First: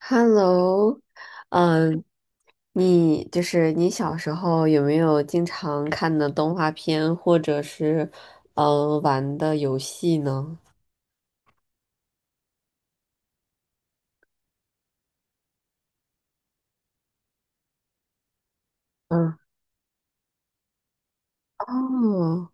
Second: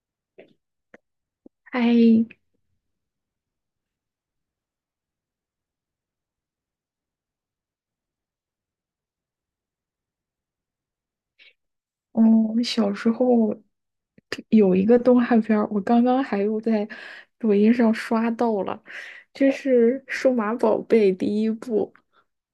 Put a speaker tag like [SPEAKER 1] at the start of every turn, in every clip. [SPEAKER 1] Hello，嗯，
[SPEAKER 2] 哎，
[SPEAKER 1] 你就是你小时候有没有经常看的动画片，或者是玩的游戏呢？
[SPEAKER 2] 嗯，小时候有一个动画片儿，我刚刚还又在抖音上刷到了，
[SPEAKER 1] 嗯，
[SPEAKER 2] 就是《数码宝贝》第一部，
[SPEAKER 1] 哦，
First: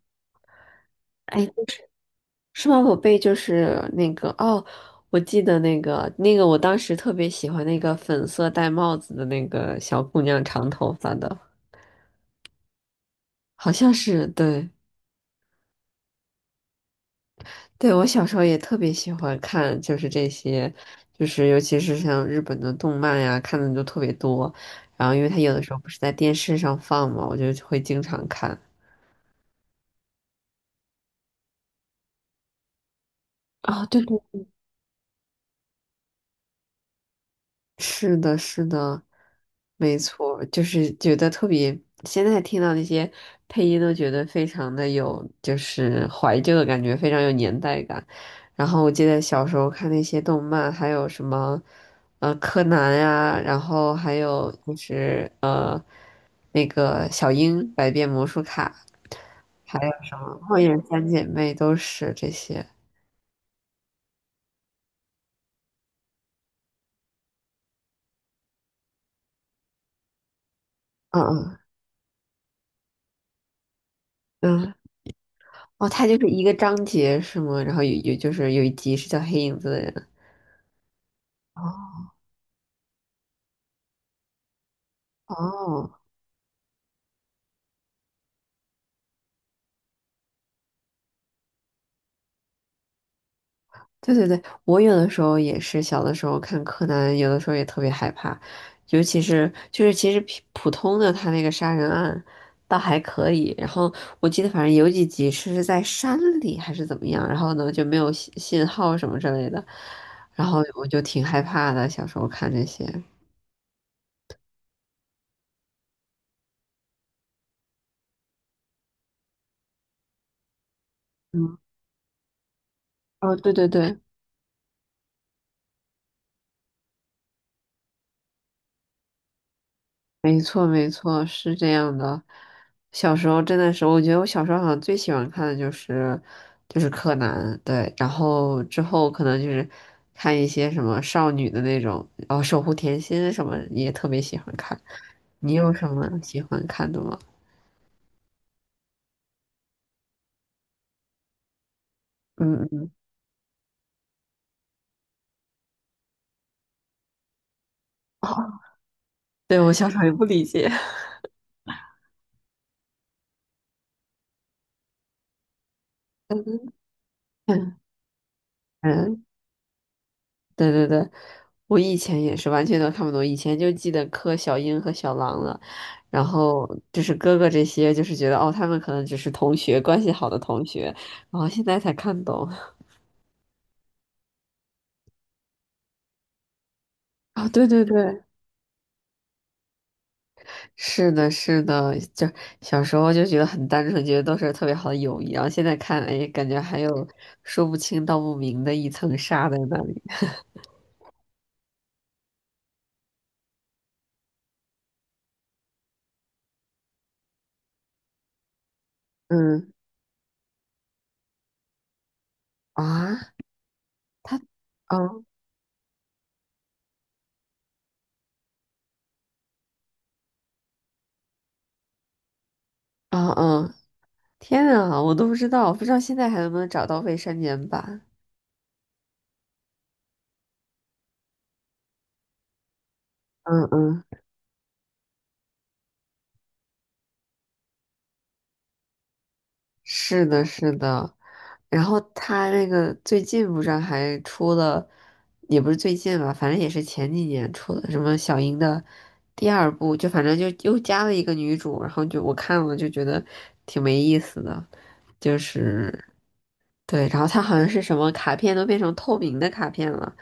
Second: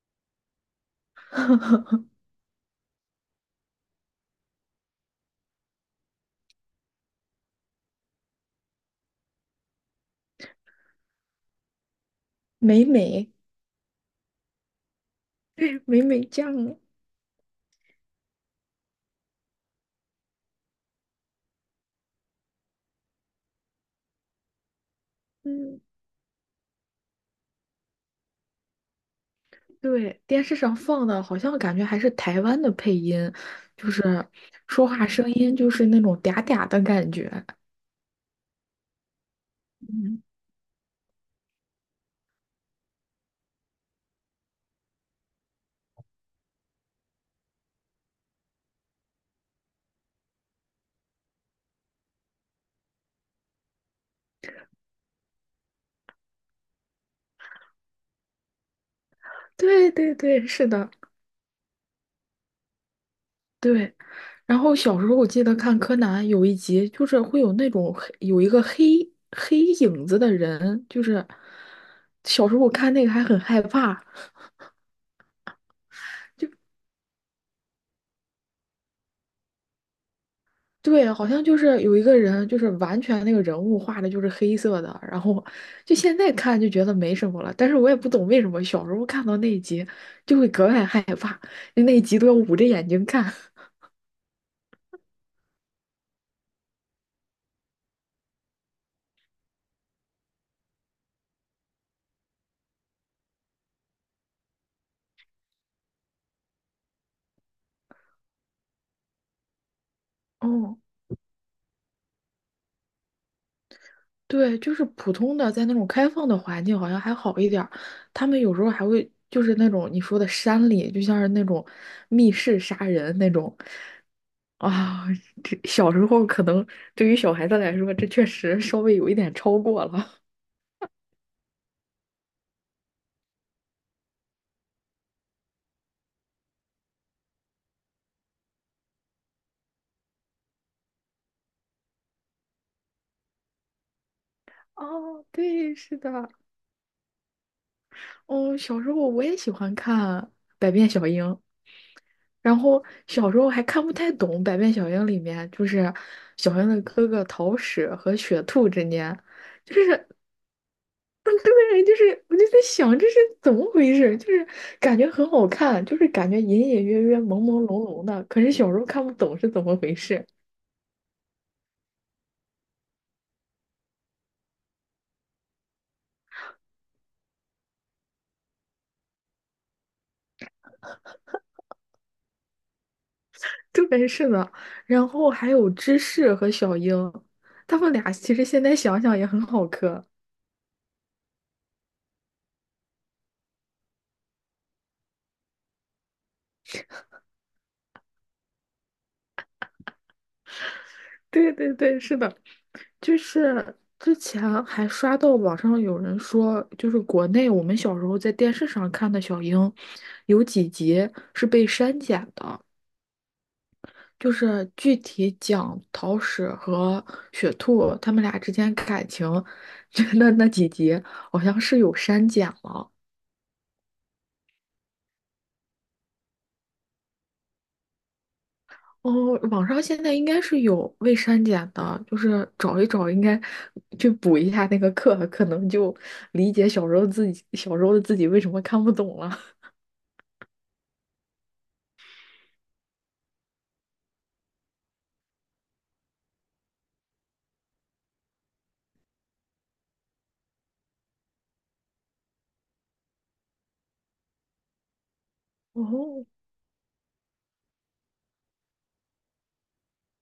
[SPEAKER 1] 哎，数码宝贝就是那个哦，我记得那个，我当时特别喜欢那个粉色戴帽子的那个小姑娘，长头发的，
[SPEAKER 2] 美美，
[SPEAKER 1] 好像是对。
[SPEAKER 2] 美美酱，
[SPEAKER 1] 对，我小时候也特别喜欢看，就是这些，就是尤其是像日本的动漫呀，看的就特别多。然后，因为它有的时候
[SPEAKER 2] 嗯，
[SPEAKER 1] 不是在电视上放嘛，我就会经常看。
[SPEAKER 2] 对，电视上放的，好像感觉还是台湾的配音，
[SPEAKER 1] 啊、
[SPEAKER 2] 就
[SPEAKER 1] 对对，
[SPEAKER 2] 是说话声音就是那种嗲嗲的感觉，
[SPEAKER 1] 是的，是的，没
[SPEAKER 2] 嗯，
[SPEAKER 1] 错，就是觉得特别，现在听到那些配音都觉得非常的有，就是怀旧的感觉，非常有年代感。然后我记得小时候看那些动漫，还有什么，柯南呀、然后还有就是那个小樱、百变魔术卡，还有
[SPEAKER 2] 对对
[SPEAKER 1] 什么
[SPEAKER 2] 对，
[SPEAKER 1] 《火
[SPEAKER 2] 是
[SPEAKER 1] 影
[SPEAKER 2] 的，
[SPEAKER 1] 三姐妹》都是这些。
[SPEAKER 2] 对，然后小时候我记得看柯南有一集，就是会有那种有一个黑黑影子的人，就是
[SPEAKER 1] 嗯
[SPEAKER 2] 小时候我看那个还很害怕。
[SPEAKER 1] 嗯嗯，哦，它就是一个章节是吗？然后有就是有一集是叫黑影子的人。
[SPEAKER 2] 对，好像就是有一
[SPEAKER 1] 哦
[SPEAKER 2] 个人，就是完全那个人物画的就是黑色的，然后
[SPEAKER 1] 哦，
[SPEAKER 2] 就现在看就觉得没什么了，但是我也不懂为什么小时候看到那一集就会格外害怕，就那一集都要捂着眼睛看。
[SPEAKER 1] 对对对，我有的时候也是，小的时候看柯南，有的时候也特别害怕，尤其是就是其实普通的他那个杀人案倒还可以，然后我记得反正有几集是在山里还是怎么样，然后呢就没有信号什么之类的，然后
[SPEAKER 2] 哦，
[SPEAKER 1] 我就挺害怕的，小时候看这些。
[SPEAKER 2] 对，就是普通的，在那种开放的环境好像还好一点儿，他们有时候还会就是那种你说的山里，就像是那
[SPEAKER 1] 嗯，
[SPEAKER 2] 种密室杀人那
[SPEAKER 1] 哦，对
[SPEAKER 2] 种
[SPEAKER 1] 对对，
[SPEAKER 2] 啊，这小时候可能对于小孩子来说，这确实稍微有一点超过了。
[SPEAKER 1] 没错，没错，是这样的。小时候真的是，我觉得我小时候好像最喜欢看的就是柯南，对，然后之后可能就是看一些什么少女的那种，然后守护甜心什么也特别喜欢 看。
[SPEAKER 2] 哦，
[SPEAKER 1] 你有
[SPEAKER 2] 对，
[SPEAKER 1] 什
[SPEAKER 2] 是
[SPEAKER 1] 么
[SPEAKER 2] 的，
[SPEAKER 1] 喜欢看的吗？
[SPEAKER 2] 哦，小时候我也喜欢看《百变小樱》，然
[SPEAKER 1] 嗯，
[SPEAKER 2] 后
[SPEAKER 1] 嗯，
[SPEAKER 2] 小时候还看不太懂《百变小樱》里面，就是小樱的哥哥桃矢和
[SPEAKER 1] 哦，
[SPEAKER 2] 雪兔之间，
[SPEAKER 1] 对，我
[SPEAKER 2] 就
[SPEAKER 1] 小时候
[SPEAKER 2] 是
[SPEAKER 1] 也不理解，
[SPEAKER 2] 嗯对，就是我就在想这是怎么回事，就是感觉很好看，就是感觉隐隐约约、朦朦 胧胧的，可是小时候看不
[SPEAKER 1] 嗯。
[SPEAKER 2] 懂是怎么回事。
[SPEAKER 1] 对对对，我以前也是完全都看不懂，以前就记得柯小英和小狼了，然后就是哥哥这些，就是觉得哦，他们可能只是同学，关系好的同学，然后现在才看懂。
[SPEAKER 2] 对，是的，然后还有芝士和小樱，
[SPEAKER 1] 啊、对
[SPEAKER 2] 他
[SPEAKER 1] 对
[SPEAKER 2] 们俩
[SPEAKER 1] 对，
[SPEAKER 2] 其实现在想想也很好磕。
[SPEAKER 1] 是的，是的，就小时候就觉得很单纯，觉得都是特别好的友谊，然后现在看，哎，感觉还有说不清道不明的一层纱在那里。
[SPEAKER 2] 对对对，是的，就是之前还刷到网上有人说，就是国内我们小时候在电视上看的小
[SPEAKER 1] 嗯
[SPEAKER 2] 樱，有几集是被删减的，
[SPEAKER 1] 啊，
[SPEAKER 2] 就
[SPEAKER 1] 他，
[SPEAKER 2] 是具
[SPEAKER 1] 嗯
[SPEAKER 2] 体讲桃矢和雪兔他们俩之间感情，觉那那几集好像是有删减了。
[SPEAKER 1] 啊嗯，天啊，我都不知道，不知道现在还能不能找到未删减版。
[SPEAKER 2] 哦，网上现在应该是有未删减的，就是找一找，应该
[SPEAKER 1] 嗯嗯，
[SPEAKER 2] 去补一下那个课，可能就理解小时候自己小时候的自己为什么看不懂了。
[SPEAKER 1] 是的，是的。然后他那个最近不是还出了，也不是最近吧，反正也是前几年出的什么小樱的第二部，就反正就又加了一个女主，然后就我看了就觉得挺没意思的，就是
[SPEAKER 2] 哦
[SPEAKER 1] 对，然后他好像是什么卡片都变成透明的卡片了，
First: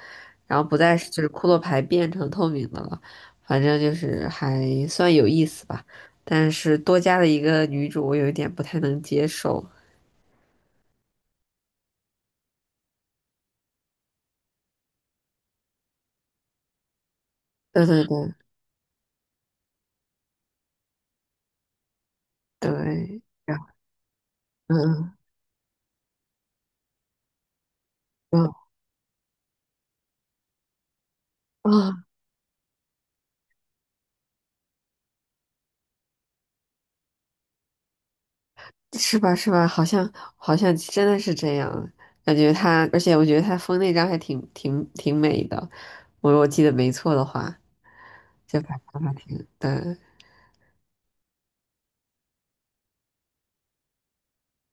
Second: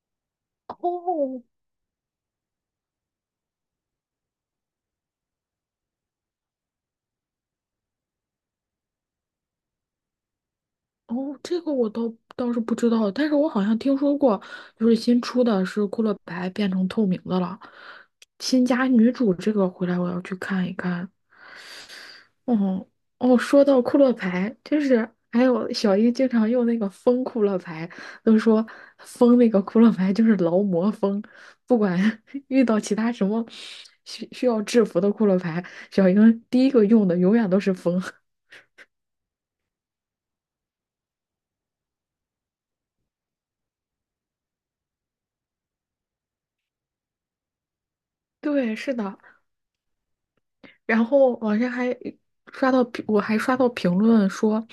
[SPEAKER 1] 然后不再是就是骷
[SPEAKER 2] 哦
[SPEAKER 1] 髅牌变成透明的了，反正就是还算有意思吧。但是多加了一个女主，我有一点不太能接受。
[SPEAKER 2] 哦，这个我倒是不知道，但是我好像听说过，就是新出的是《库洛白》变成透明的了，
[SPEAKER 1] 对对对
[SPEAKER 2] 新加女主这个回来我要去看一看，哦
[SPEAKER 1] 对，
[SPEAKER 2] 哦，
[SPEAKER 1] 然
[SPEAKER 2] 说
[SPEAKER 1] 后
[SPEAKER 2] 到库洛牌，就是
[SPEAKER 1] 嗯
[SPEAKER 2] 还有小英经常用那个风库洛牌，都
[SPEAKER 1] 嗯
[SPEAKER 2] 说风那个库洛牌就是劳模风，不管
[SPEAKER 1] 啊，
[SPEAKER 2] 遇到其他什么需要制服的库洛牌，小英第一个用的永远都是风。
[SPEAKER 1] 是吧是吧？好像好像真的是这样，感觉他，而且我觉得他封那张还挺美的，我记得没错的话，就反
[SPEAKER 2] 对，是
[SPEAKER 1] 正还
[SPEAKER 2] 的。
[SPEAKER 1] 挺对。
[SPEAKER 2] 然后网上还刷到评我还刷到评论说，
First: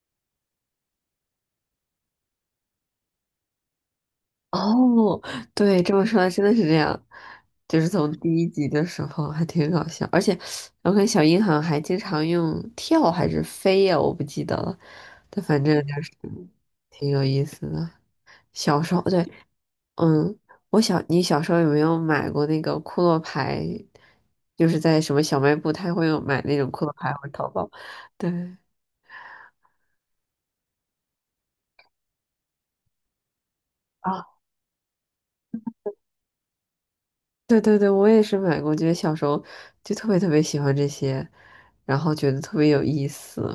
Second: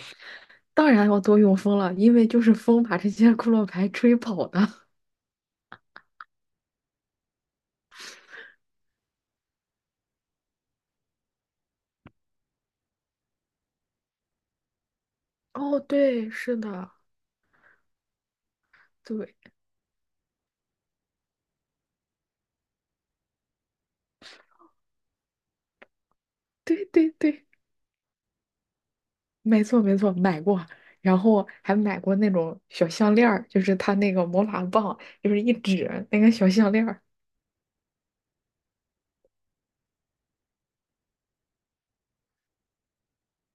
[SPEAKER 2] 当然要多用风了，因为就是风把这些库洛牌吹跑的。
[SPEAKER 1] 哦，对，这么说来真的是这样，就是从第一集的时候还挺搞笑，而且我看小樱好像还经常用跳还是飞呀，我不记得了，但 反正
[SPEAKER 2] 哦，
[SPEAKER 1] 就是
[SPEAKER 2] 对，是的，
[SPEAKER 1] 挺有意思的。小时候，对，
[SPEAKER 2] 对，
[SPEAKER 1] 嗯，我小，你小时候有没有买过那个库洛牌？就是在什么小卖部，他会有买那种库
[SPEAKER 2] 对
[SPEAKER 1] 洛
[SPEAKER 2] 对
[SPEAKER 1] 牌或者
[SPEAKER 2] 对。
[SPEAKER 1] 淘宝。对
[SPEAKER 2] 没错没错，买过，然后还买过那种小项链儿，就是它那个
[SPEAKER 1] 啊，
[SPEAKER 2] 魔法棒，就是一指那个小项链儿。
[SPEAKER 1] 对对对，我也是买过，觉得小时候就特别特别喜欢这些，然后觉得特别有意思。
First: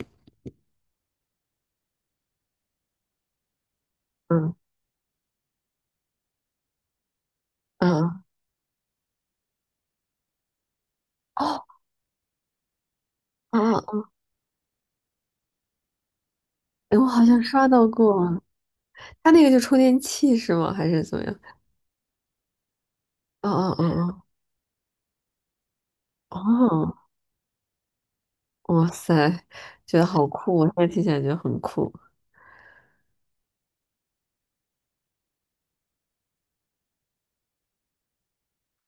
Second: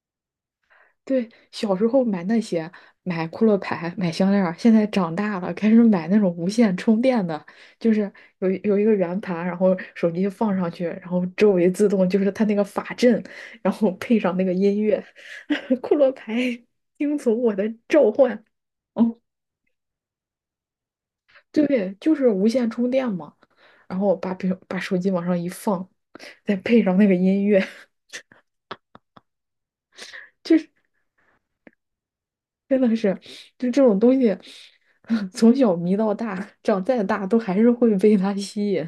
[SPEAKER 2] 对，小时候买那些，买骷髅牌，买项链
[SPEAKER 1] 嗯
[SPEAKER 2] 儿，现在长大了开始买那种无线充电的，就是
[SPEAKER 1] 嗯
[SPEAKER 2] 有一个圆盘，然后手机放上去，然后周
[SPEAKER 1] 哦
[SPEAKER 2] 围自动就是它那个法阵，然后
[SPEAKER 1] 啊，
[SPEAKER 2] 配上那个音乐，骷髅牌
[SPEAKER 1] 哎我
[SPEAKER 2] 听
[SPEAKER 1] 好
[SPEAKER 2] 从
[SPEAKER 1] 像
[SPEAKER 2] 我
[SPEAKER 1] 刷
[SPEAKER 2] 的
[SPEAKER 1] 到
[SPEAKER 2] 召
[SPEAKER 1] 过，
[SPEAKER 2] 唤。哦。
[SPEAKER 1] 他那个就充电器是吗？还是怎么样？
[SPEAKER 2] 对，就是无线充电嘛。
[SPEAKER 1] 哦哦
[SPEAKER 2] 然后
[SPEAKER 1] 哦
[SPEAKER 2] 把手机往上一放，
[SPEAKER 1] 哦
[SPEAKER 2] 再配
[SPEAKER 1] 哦，
[SPEAKER 2] 上那个音乐，
[SPEAKER 1] 哇塞，觉得好 酷！
[SPEAKER 2] 就
[SPEAKER 1] 我
[SPEAKER 2] 是
[SPEAKER 1] 现在听起来觉得很酷。
[SPEAKER 2] 真的是，就这种东西，从小迷到大，长再大都还是会被它吸引。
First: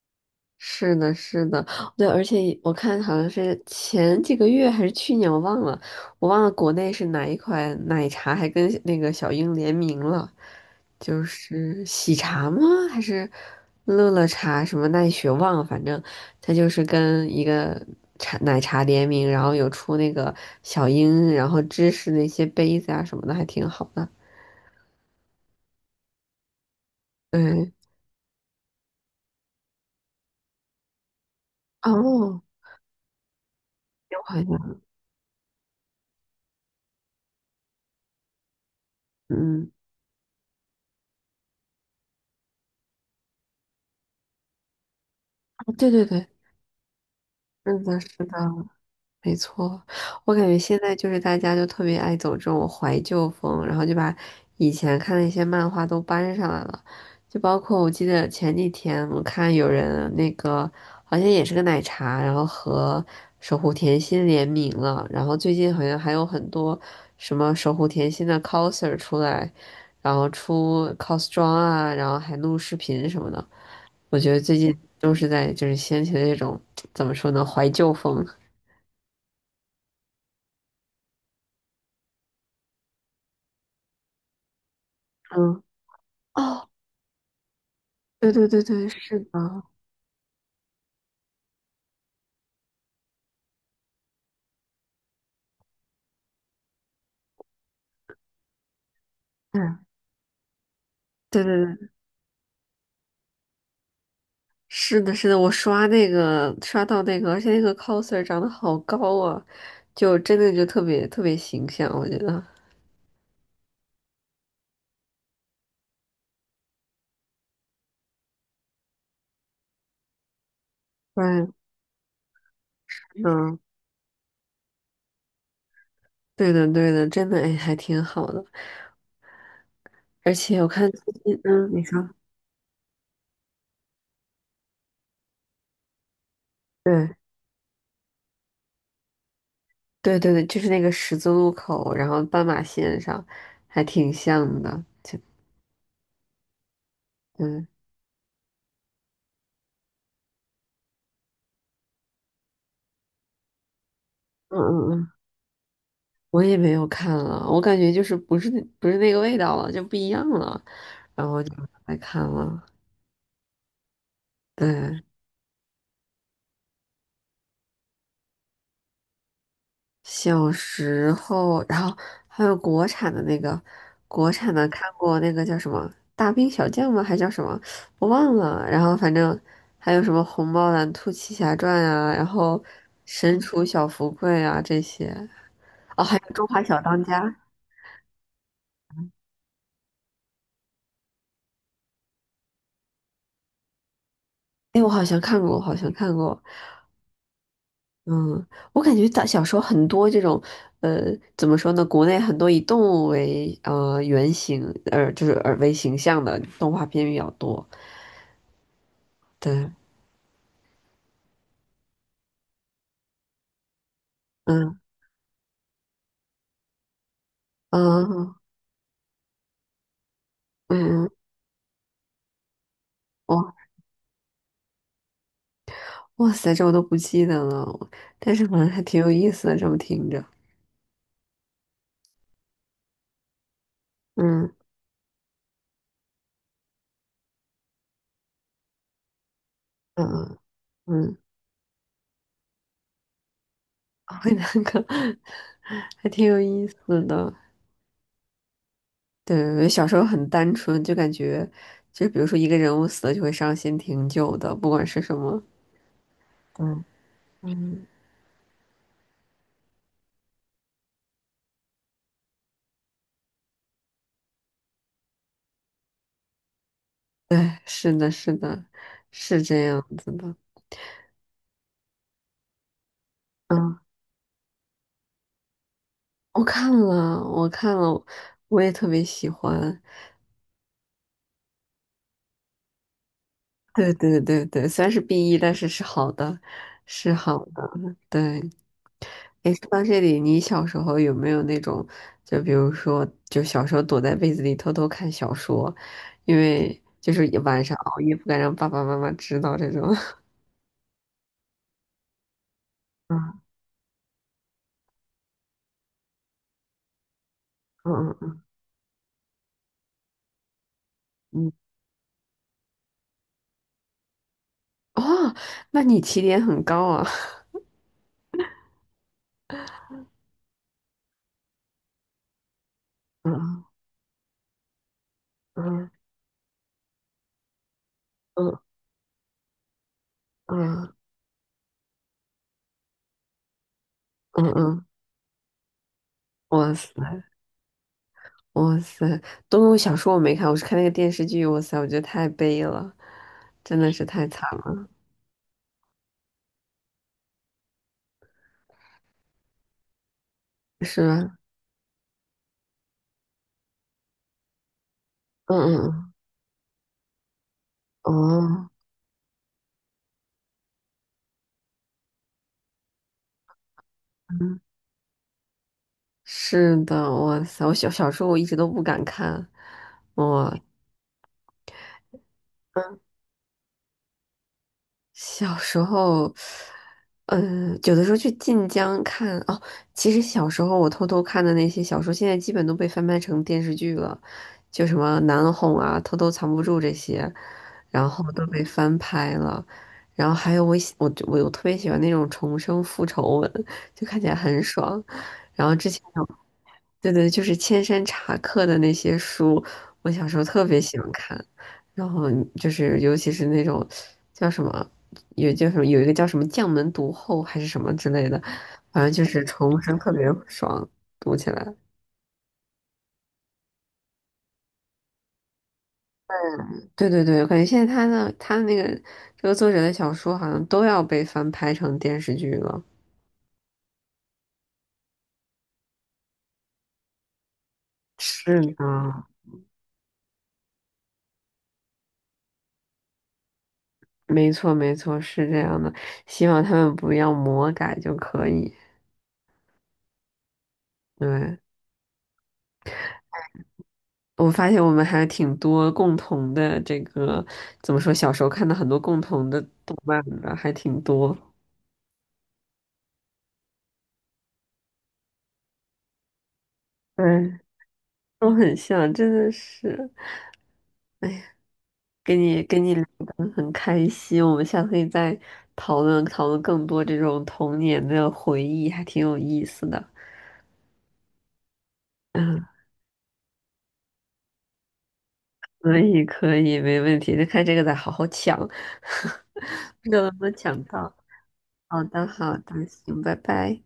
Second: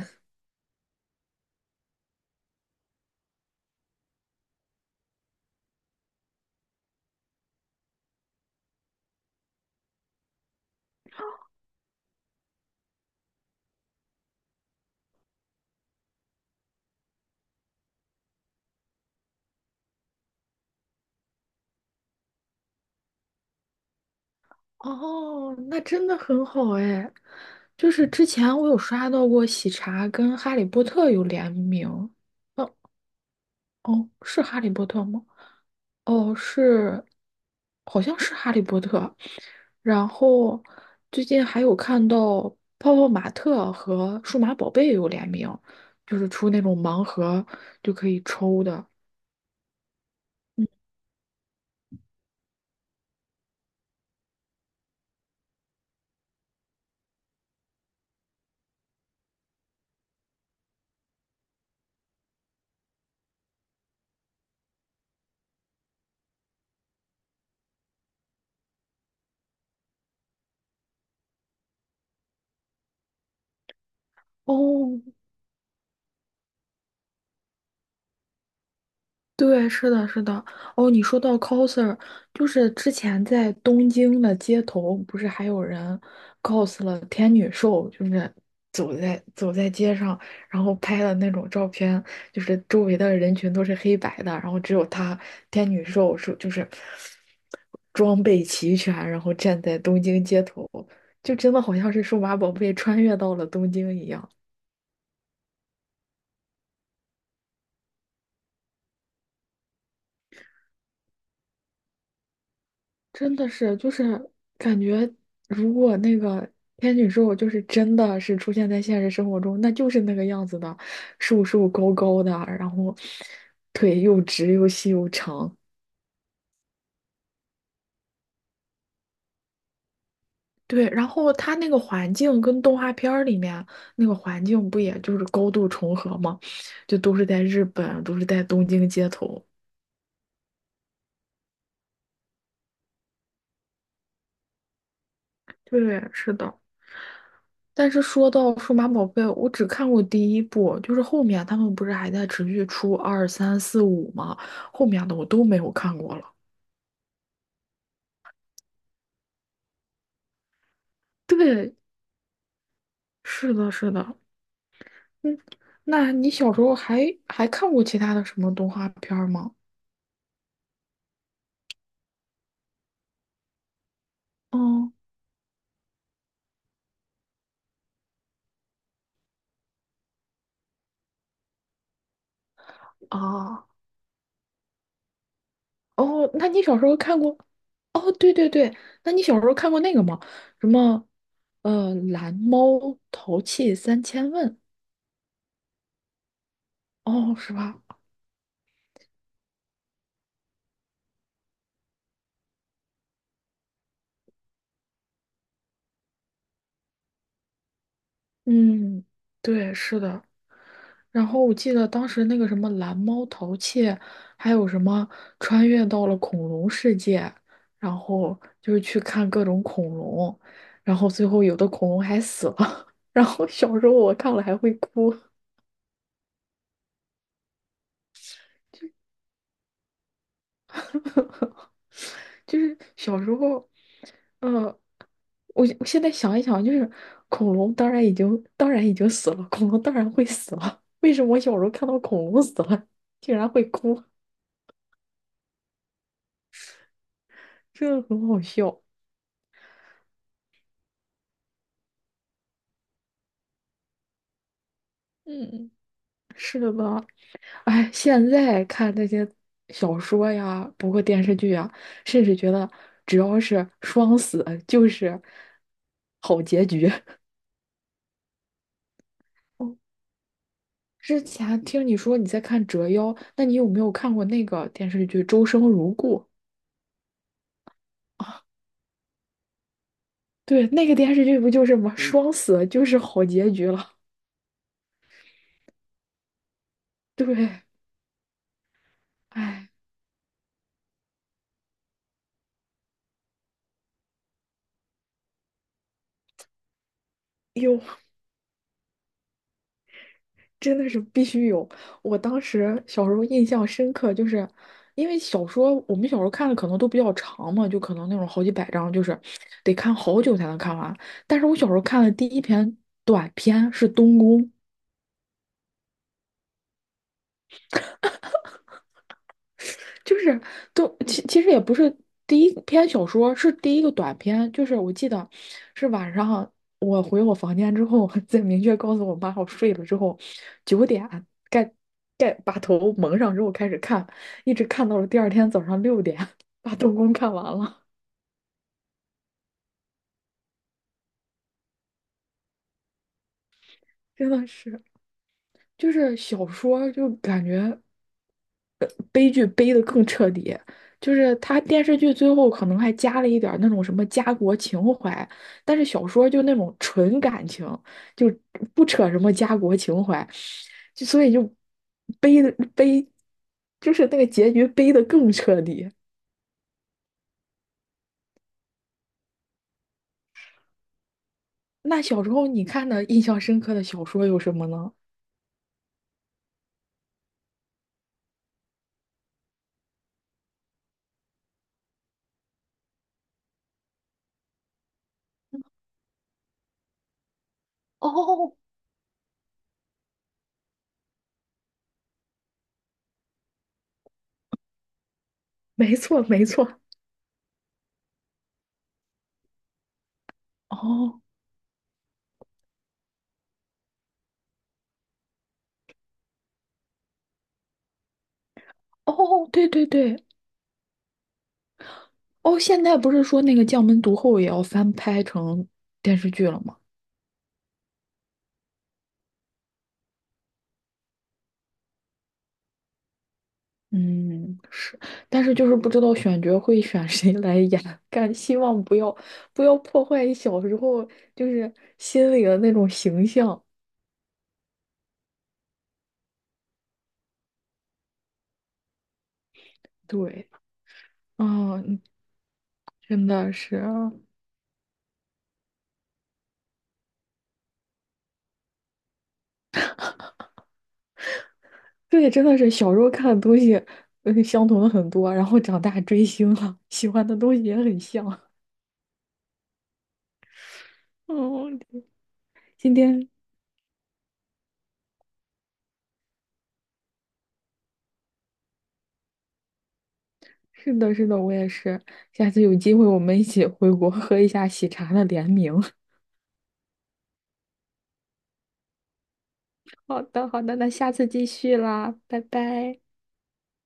[SPEAKER 1] 是的，是的，对，而且我看好像是前几个月还是去年，我忘了，我忘了国内是哪一款奶茶还跟那个小鹰联名了，就是喜茶吗？还是乐乐茶什么奈雪忘了，反正它就是跟一个茶奶茶联名，然后有出那个小鹰，然后芝士那些杯子啊什么的，还挺好的。
[SPEAKER 2] 哦，那真的很好哎。
[SPEAKER 1] 对，
[SPEAKER 2] 就是之前我有刷到过喜茶跟哈利波特有联名，
[SPEAKER 1] 哦，
[SPEAKER 2] 哦哦，
[SPEAKER 1] 有好
[SPEAKER 2] 是哈利
[SPEAKER 1] 像，
[SPEAKER 2] 波特吗？哦，是，好像是《哈利波特》，
[SPEAKER 1] 嗯，
[SPEAKER 2] 然后最近还有看到泡泡玛特和数码宝贝有联名，
[SPEAKER 1] 啊对对
[SPEAKER 2] 就
[SPEAKER 1] 对，
[SPEAKER 2] 是出那种盲盒
[SPEAKER 1] 是
[SPEAKER 2] 就
[SPEAKER 1] 的，是
[SPEAKER 2] 可以
[SPEAKER 1] 的。
[SPEAKER 2] 抽的。
[SPEAKER 1] 没错，我感觉
[SPEAKER 2] 嗯
[SPEAKER 1] 现在就是大家就特别爱走这种怀旧风，然后就把以前看的一些漫画都搬上来了，就包括我记得前几天我看有人那个好像也是个奶茶，然后和守护甜心联名了，然后最近好像还有很多什么守护甜心的 coser 出来，然后出 cos 装啊，然后还录视频什么的，我觉得最近
[SPEAKER 2] 哦，
[SPEAKER 1] 都是在就是掀起了这种 怎么说呢怀旧风，
[SPEAKER 2] 对，是的，是的。哦，你说到 coser,就是之前在东京的街头，不是还
[SPEAKER 1] 嗯。
[SPEAKER 2] 有人
[SPEAKER 1] 哦。
[SPEAKER 2] cos 了天女兽，就
[SPEAKER 1] 对
[SPEAKER 2] 是
[SPEAKER 1] 对对对，
[SPEAKER 2] 走
[SPEAKER 1] 是
[SPEAKER 2] 在
[SPEAKER 1] 的，
[SPEAKER 2] 走在街上，然后拍的那种照片，就是周围的人群都是黑白的，然后只有他天女兽是就是装备齐全，然后站在
[SPEAKER 1] 嗯，
[SPEAKER 2] 东京街头，就
[SPEAKER 1] 对对
[SPEAKER 2] 真的好
[SPEAKER 1] 对，
[SPEAKER 2] 像是数码宝贝穿越到了东京一样。
[SPEAKER 1] 是的，是的，我刷那个刷到那个，而且那个 coser 长得好高啊，就真的就特别特别形象，我觉得。
[SPEAKER 2] 真的是，就是感觉，如果那个天女兽就是真的是出现在现实生活中，那就是那个样子的，瘦
[SPEAKER 1] 嗯
[SPEAKER 2] 瘦高高的，然后
[SPEAKER 1] 嗯，
[SPEAKER 2] 腿又直又细又长。
[SPEAKER 1] 对的对的，真的哎，还挺好的。而且我
[SPEAKER 2] 对，
[SPEAKER 1] 看
[SPEAKER 2] 然
[SPEAKER 1] 最
[SPEAKER 2] 后
[SPEAKER 1] 近，
[SPEAKER 2] 它那
[SPEAKER 1] 嗯，
[SPEAKER 2] 个
[SPEAKER 1] 你说，
[SPEAKER 2] 环境跟动画片儿里面那个环境不也就是高度重合吗？就都
[SPEAKER 1] 对
[SPEAKER 2] 是在日本，都是在东京街头。
[SPEAKER 1] 对对对，就是那个十字路口，然后斑马线上，还挺像的。
[SPEAKER 2] 对，是的。
[SPEAKER 1] 嗯
[SPEAKER 2] 但是说到数码宝贝，我只看过第一部，就是后面他们不是还在持续出二三四五吗？
[SPEAKER 1] 嗯
[SPEAKER 2] 后
[SPEAKER 1] 嗯
[SPEAKER 2] 面
[SPEAKER 1] 嗯，
[SPEAKER 2] 的我都没有看过了。
[SPEAKER 1] 我也没有看了，我感觉就是不是那个味道了，就不一样了，然后我就不
[SPEAKER 2] 对，
[SPEAKER 1] 来看了。
[SPEAKER 2] 是的，是的，
[SPEAKER 1] 嗯，
[SPEAKER 2] 嗯，那你小时候还看过其他的什么动画片儿吗？
[SPEAKER 1] 小时候，然后还有国产的那个，国产的看
[SPEAKER 2] 哦
[SPEAKER 1] 过那个叫什么《大兵小将》吗？还叫什么？我忘了。然后反正还有什么《虹猫蓝兔七侠传》啊，然后《神厨
[SPEAKER 2] 啊
[SPEAKER 1] 小福贵》啊这些。哦，还有
[SPEAKER 2] 哦，
[SPEAKER 1] 《中
[SPEAKER 2] 那你
[SPEAKER 1] 华
[SPEAKER 2] 小
[SPEAKER 1] 小
[SPEAKER 2] 时候
[SPEAKER 1] 当
[SPEAKER 2] 看
[SPEAKER 1] 家》。
[SPEAKER 2] 过？哦，对对对，那你小时候看过那个吗？什么蓝猫淘气三千问？
[SPEAKER 1] 哎，我好像看过，我好像看过。
[SPEAKER 2] 哦，是吧？
[SPEAKER 1] 嗯，我感觉大小时候很多这种，呃，怎么说呢？国内很多以动物为原型，就是为形象的动画片比较多。
[SPEAKER 2] 嗯，
[SPEAKER 1] 对，
[SPEAKER 2] 对，是的。然后我记得当时那个什么蓝猫淘气，还有
[SPEAKER 1] 嗯
[SPEAKER 2] 什么穿越到了恐龙世界，然
[SPEAKER 1] 嗯嗯，
[SPEAKER 2] 后就是去看各种恐龙，然
[SPEAKER 1] 嗯
[SPEAKER 2] 后
[SPEAKER 1] 嗯
[SPEAKER 2] 最后有的恐龙还死了，然后
[SPEAKER 1] 哇
[SPEAKER 2] 小时候我看了还会哭，
[SPEAKER 1] 哇塞，这我都不记得了，但是好像还挺有意思的，这么听着，
[SPEAKER 2] 就是小时候，
[SPEAKER 1] 嗯
[SPEAKER 2] 嗯，我现在想一想，就是恐龙当然已经死了，恐龙当然会
[SPEAKER 1] 嗯
[SPEAKER 2] 死了，为
[SPEAKER 1] 嗯，
[SPEAKER 2] 什么我小时候看到恐龙死了，竟然会哭，
[SPEAKER 1] 会那个 还挺有意思的。
[SPEAKER 2] 真的很好笑，
[SPEAKER 1] 对，小时候很单纯，就感觉就比如说一个人物死了就会伤心挺久的，不管是什么，
[SPEAKER 2] 嗯。
[SPEAKER 1] 嗯嗯，
[SPEAKER 2] 哎，现在看那些小说呀，包括电视剧啊，甚至觉得只要是双死就是好结局。
[SPEAKER 1] 对，是的，是的，是这样
[SPEAKER 2] 哦
[SPEAKER 1] 子的。
[SPEAKER 2] 之前听你说你在看《折腰》，那你有
[SPEAKER 1] 嗯，
[SPEAKER 2] 没有看过那个电视剧《周生如故》？
[SPEAKER 1] 我看了，我看了，我也特别喜欢。
[SPEAKER 2] 对，那个电视剧不就是吗？嗯双死就是好结局
[SPEAKER 1] 对
[SPEAKER 2] 了。
[SPEAKER 1] 对对对，虽然是 BE，但是是好的，是
[SPEAKER 2] 对，
[SPEAKER 1] 好的。对，诶，说
[SPEAKER 2] 哎，
[SPEAKER 1] 到这里，你小时候有没有那种，就比如说，就小时候躲在被子里偷偷看小说，因为就是晚上
[SPEAKER 2] 有。
[SPEAKER 1] 熬夜不敢让爸爸妈妈知道这种。
[SPEAKER 2] 真的是必须有。我当时小时候
[SPEAKER 1] 嗯
[SPEAKER 2] 印象深刻，就是因为小说我们小时候看的可能都比较长嘛，就可能那种
[SPEAKER 1] 嗯
[SPEAKER 2] 好几百章，就是得看好久才能看完。但
[SPEAKER 1] 嗯
[SPEAKER 2] 是
[SPEAKER 1] 嗯，
[SPEAKER 2] 我小时候看的第一篇短篇是《东宫》，
[SPEAKER 1] 哦，那你起点很高啊。
[SPEAKER 2] 就是都其实也不是第一篇小说，是
[SPEAKER 1] 嗯
[SPEAKER 2] 第一个短篇。就是我记得是
[SPEAKER 1] 嗯
[SPEAKER 2] 晚上我回我房间之后，再
[SPEAKER 1] 嗯
[SPEAKER 2] 明确告诉我妈我睡了之后，九
[SPEAKER 1] 嗯
[SPEAKER 2] 点盖盖把头蒙上之后开始看，
[SPEAKER 1] 嗯
[SPEAKER 2] 一直
[SPEAKER 1] 嗯，
[SPEAKER 2] 看到了第二天早上6点，
[SPEAKER 1] 哇
[SPEAKER 2] 把东宫
[SPEAKER 1] 塞
[SPEAKER 2] 看完了。
[SPEAKER 1] 哇塞，东小说我没看，我是看那个电视剧，哇塞，我觉得太悲了，真的是太
[SPEAKER 2] 真
[SPEAKER 1] 惨。
[SPEAKER 2] 的是，就是小说就感觉悲剧悲的更彻底。
[SPEAKER 1] 是
[SPEAKER 2] 就是
[SPEAKER 1] 吧？
[SPEAKER 2] 他电视剧最后可能还加了一点儿那种什么家国情怀，
[SPEAKER 1] 嗯
[SPEAKER 2] 但是小
[SPEAKER 1] 嗯
[SPEAKER 2] 说就那种纯感情，
[SPEAKER 1] 嗯，
[SPEAKER 2] 就
[SPEAKER 1] 哦，
[SPEAKER 2] 不扯什么家国情怀，就所以就悲的悲，就是那个结
[SPEAKER 1] 嗯，
[SPEAKER 2] 局悲的更彻底。
[SPEAKER 1] 是的，哇塞，我小时候我一直都不敢看，我。
[SPEAKER 2] 那小时候你看的印象深刻的小说有什么呢？
[SPEAKER 1] 小时候，嗯，有的时候去晋江看哦。其实小时候我偷偷看的那些小说，现在基本都被翻拍成电视剧了，就什么《难哄》啊，《偷偷藏不住》这些，然后都
[SPEAKER 2] 哦
[SPEAKER 1] 被翻拍了。然后还有我特别喜欢那种重生复仇文，就看起来很爽。然后 之
[SPEAKER 2] 没
[SPEAKER 1] 前
[SPEAKER 2] 错，
[SPEAKER 1] 有
[SPEAKER 2] 没错。
[SPEAKER 1] 对对，就是千山茶客的那些书，我小时候特别喜欢
[SPEAKER 2] 哦
[SPEAKER 1] 看。然后就是尤其是那种叫什么，有叫什么，有一个叫什么将门毒后还是什么之类的，反正就是
[SPEAKER 2] 哦，对
[SPEAKER 1] 重
[SPEAKER 2] 对
[SPEAKER 1] 生特
[SPEAKER 2] 对，
[SPEAKER 1] 别爽，读起来。
[SPEAKER 2] 哦，现在不是说那个《将门毒后》也要翻拍成电视剧了吗？
[SPEAKER 1] 对对对，我感觉现在他的那个这个作者的小说好像都要被翻拍成电视剧了。
[SPEAKER 2] 嗯，是，但是就是不知道选角会选谁来演，感希
[SPEAKER 1] 是
[SPEAKER 2] 望不要
[SPEAKER 1] 呢，
[SPEAKER 2] 不要破坏小时候就是心里的那种形象。
[SPEAKER 1] 没错没错，是这样的。希望他们不要魔改就可以。
[SPEAKER 2] 对，啊，
[SPEAKER 1] 对，
[SPEAKER 2] 嗯真的是啊，
[SPEAKER 1] 我发现我们还挺多共同的这个，怎么说，小时候看的很多共同的动漫的，还挺多。
[SPEAKER 2] 对，真的是小时候看的东西，相同的很多，然后长大追星了，喜欢的东
[SPEAKER 1] 嗯，
[SPEAKER 2] 西也很像。
[SPEAKER 1] 都很像，真的是，哎呀，
[SPEAKER 2] 嗯，
[SPEAKER 1] 跟你
[SPEAKER 2] 今
[SPEAKER 1] 聊
[SPEAKER 2] 天
[SPEAKER 1] 得很开心，我们下次可以再讨论讨论更多这种童年的回忆，还挺有意思的。
[SPEAKER 2] 是的，是的，我也是。下次
[SPEAKER 1] 嗯，
[SPEAKER 2] 有机会我们一起回国喝一下喜茶的联名。
[SPEAKER 1] 可以可以，没问题，就看这个再好好抢，不知道
[SPEAKER 2] 好
[SPEAKER 1] 能不
[SPEAKER 2] 的，
[SPEAKER 1] 能
[SPEAKER 2] 好的，
[SPEAKER 1] 抢
[SPEAKER 2] 那下
[SPEAKER 1] 到。
[SPEAKER 2] 次继续
[SPEAKER 1] 好
[SPEAKER 2] 啦，
[SPEAKER 1] 的
[SPEAKER 2] 拜
[SPEAKER 1] 好的，
[SPEAKER 2] 拜。
[SPEAKER 1] 行，拜拜。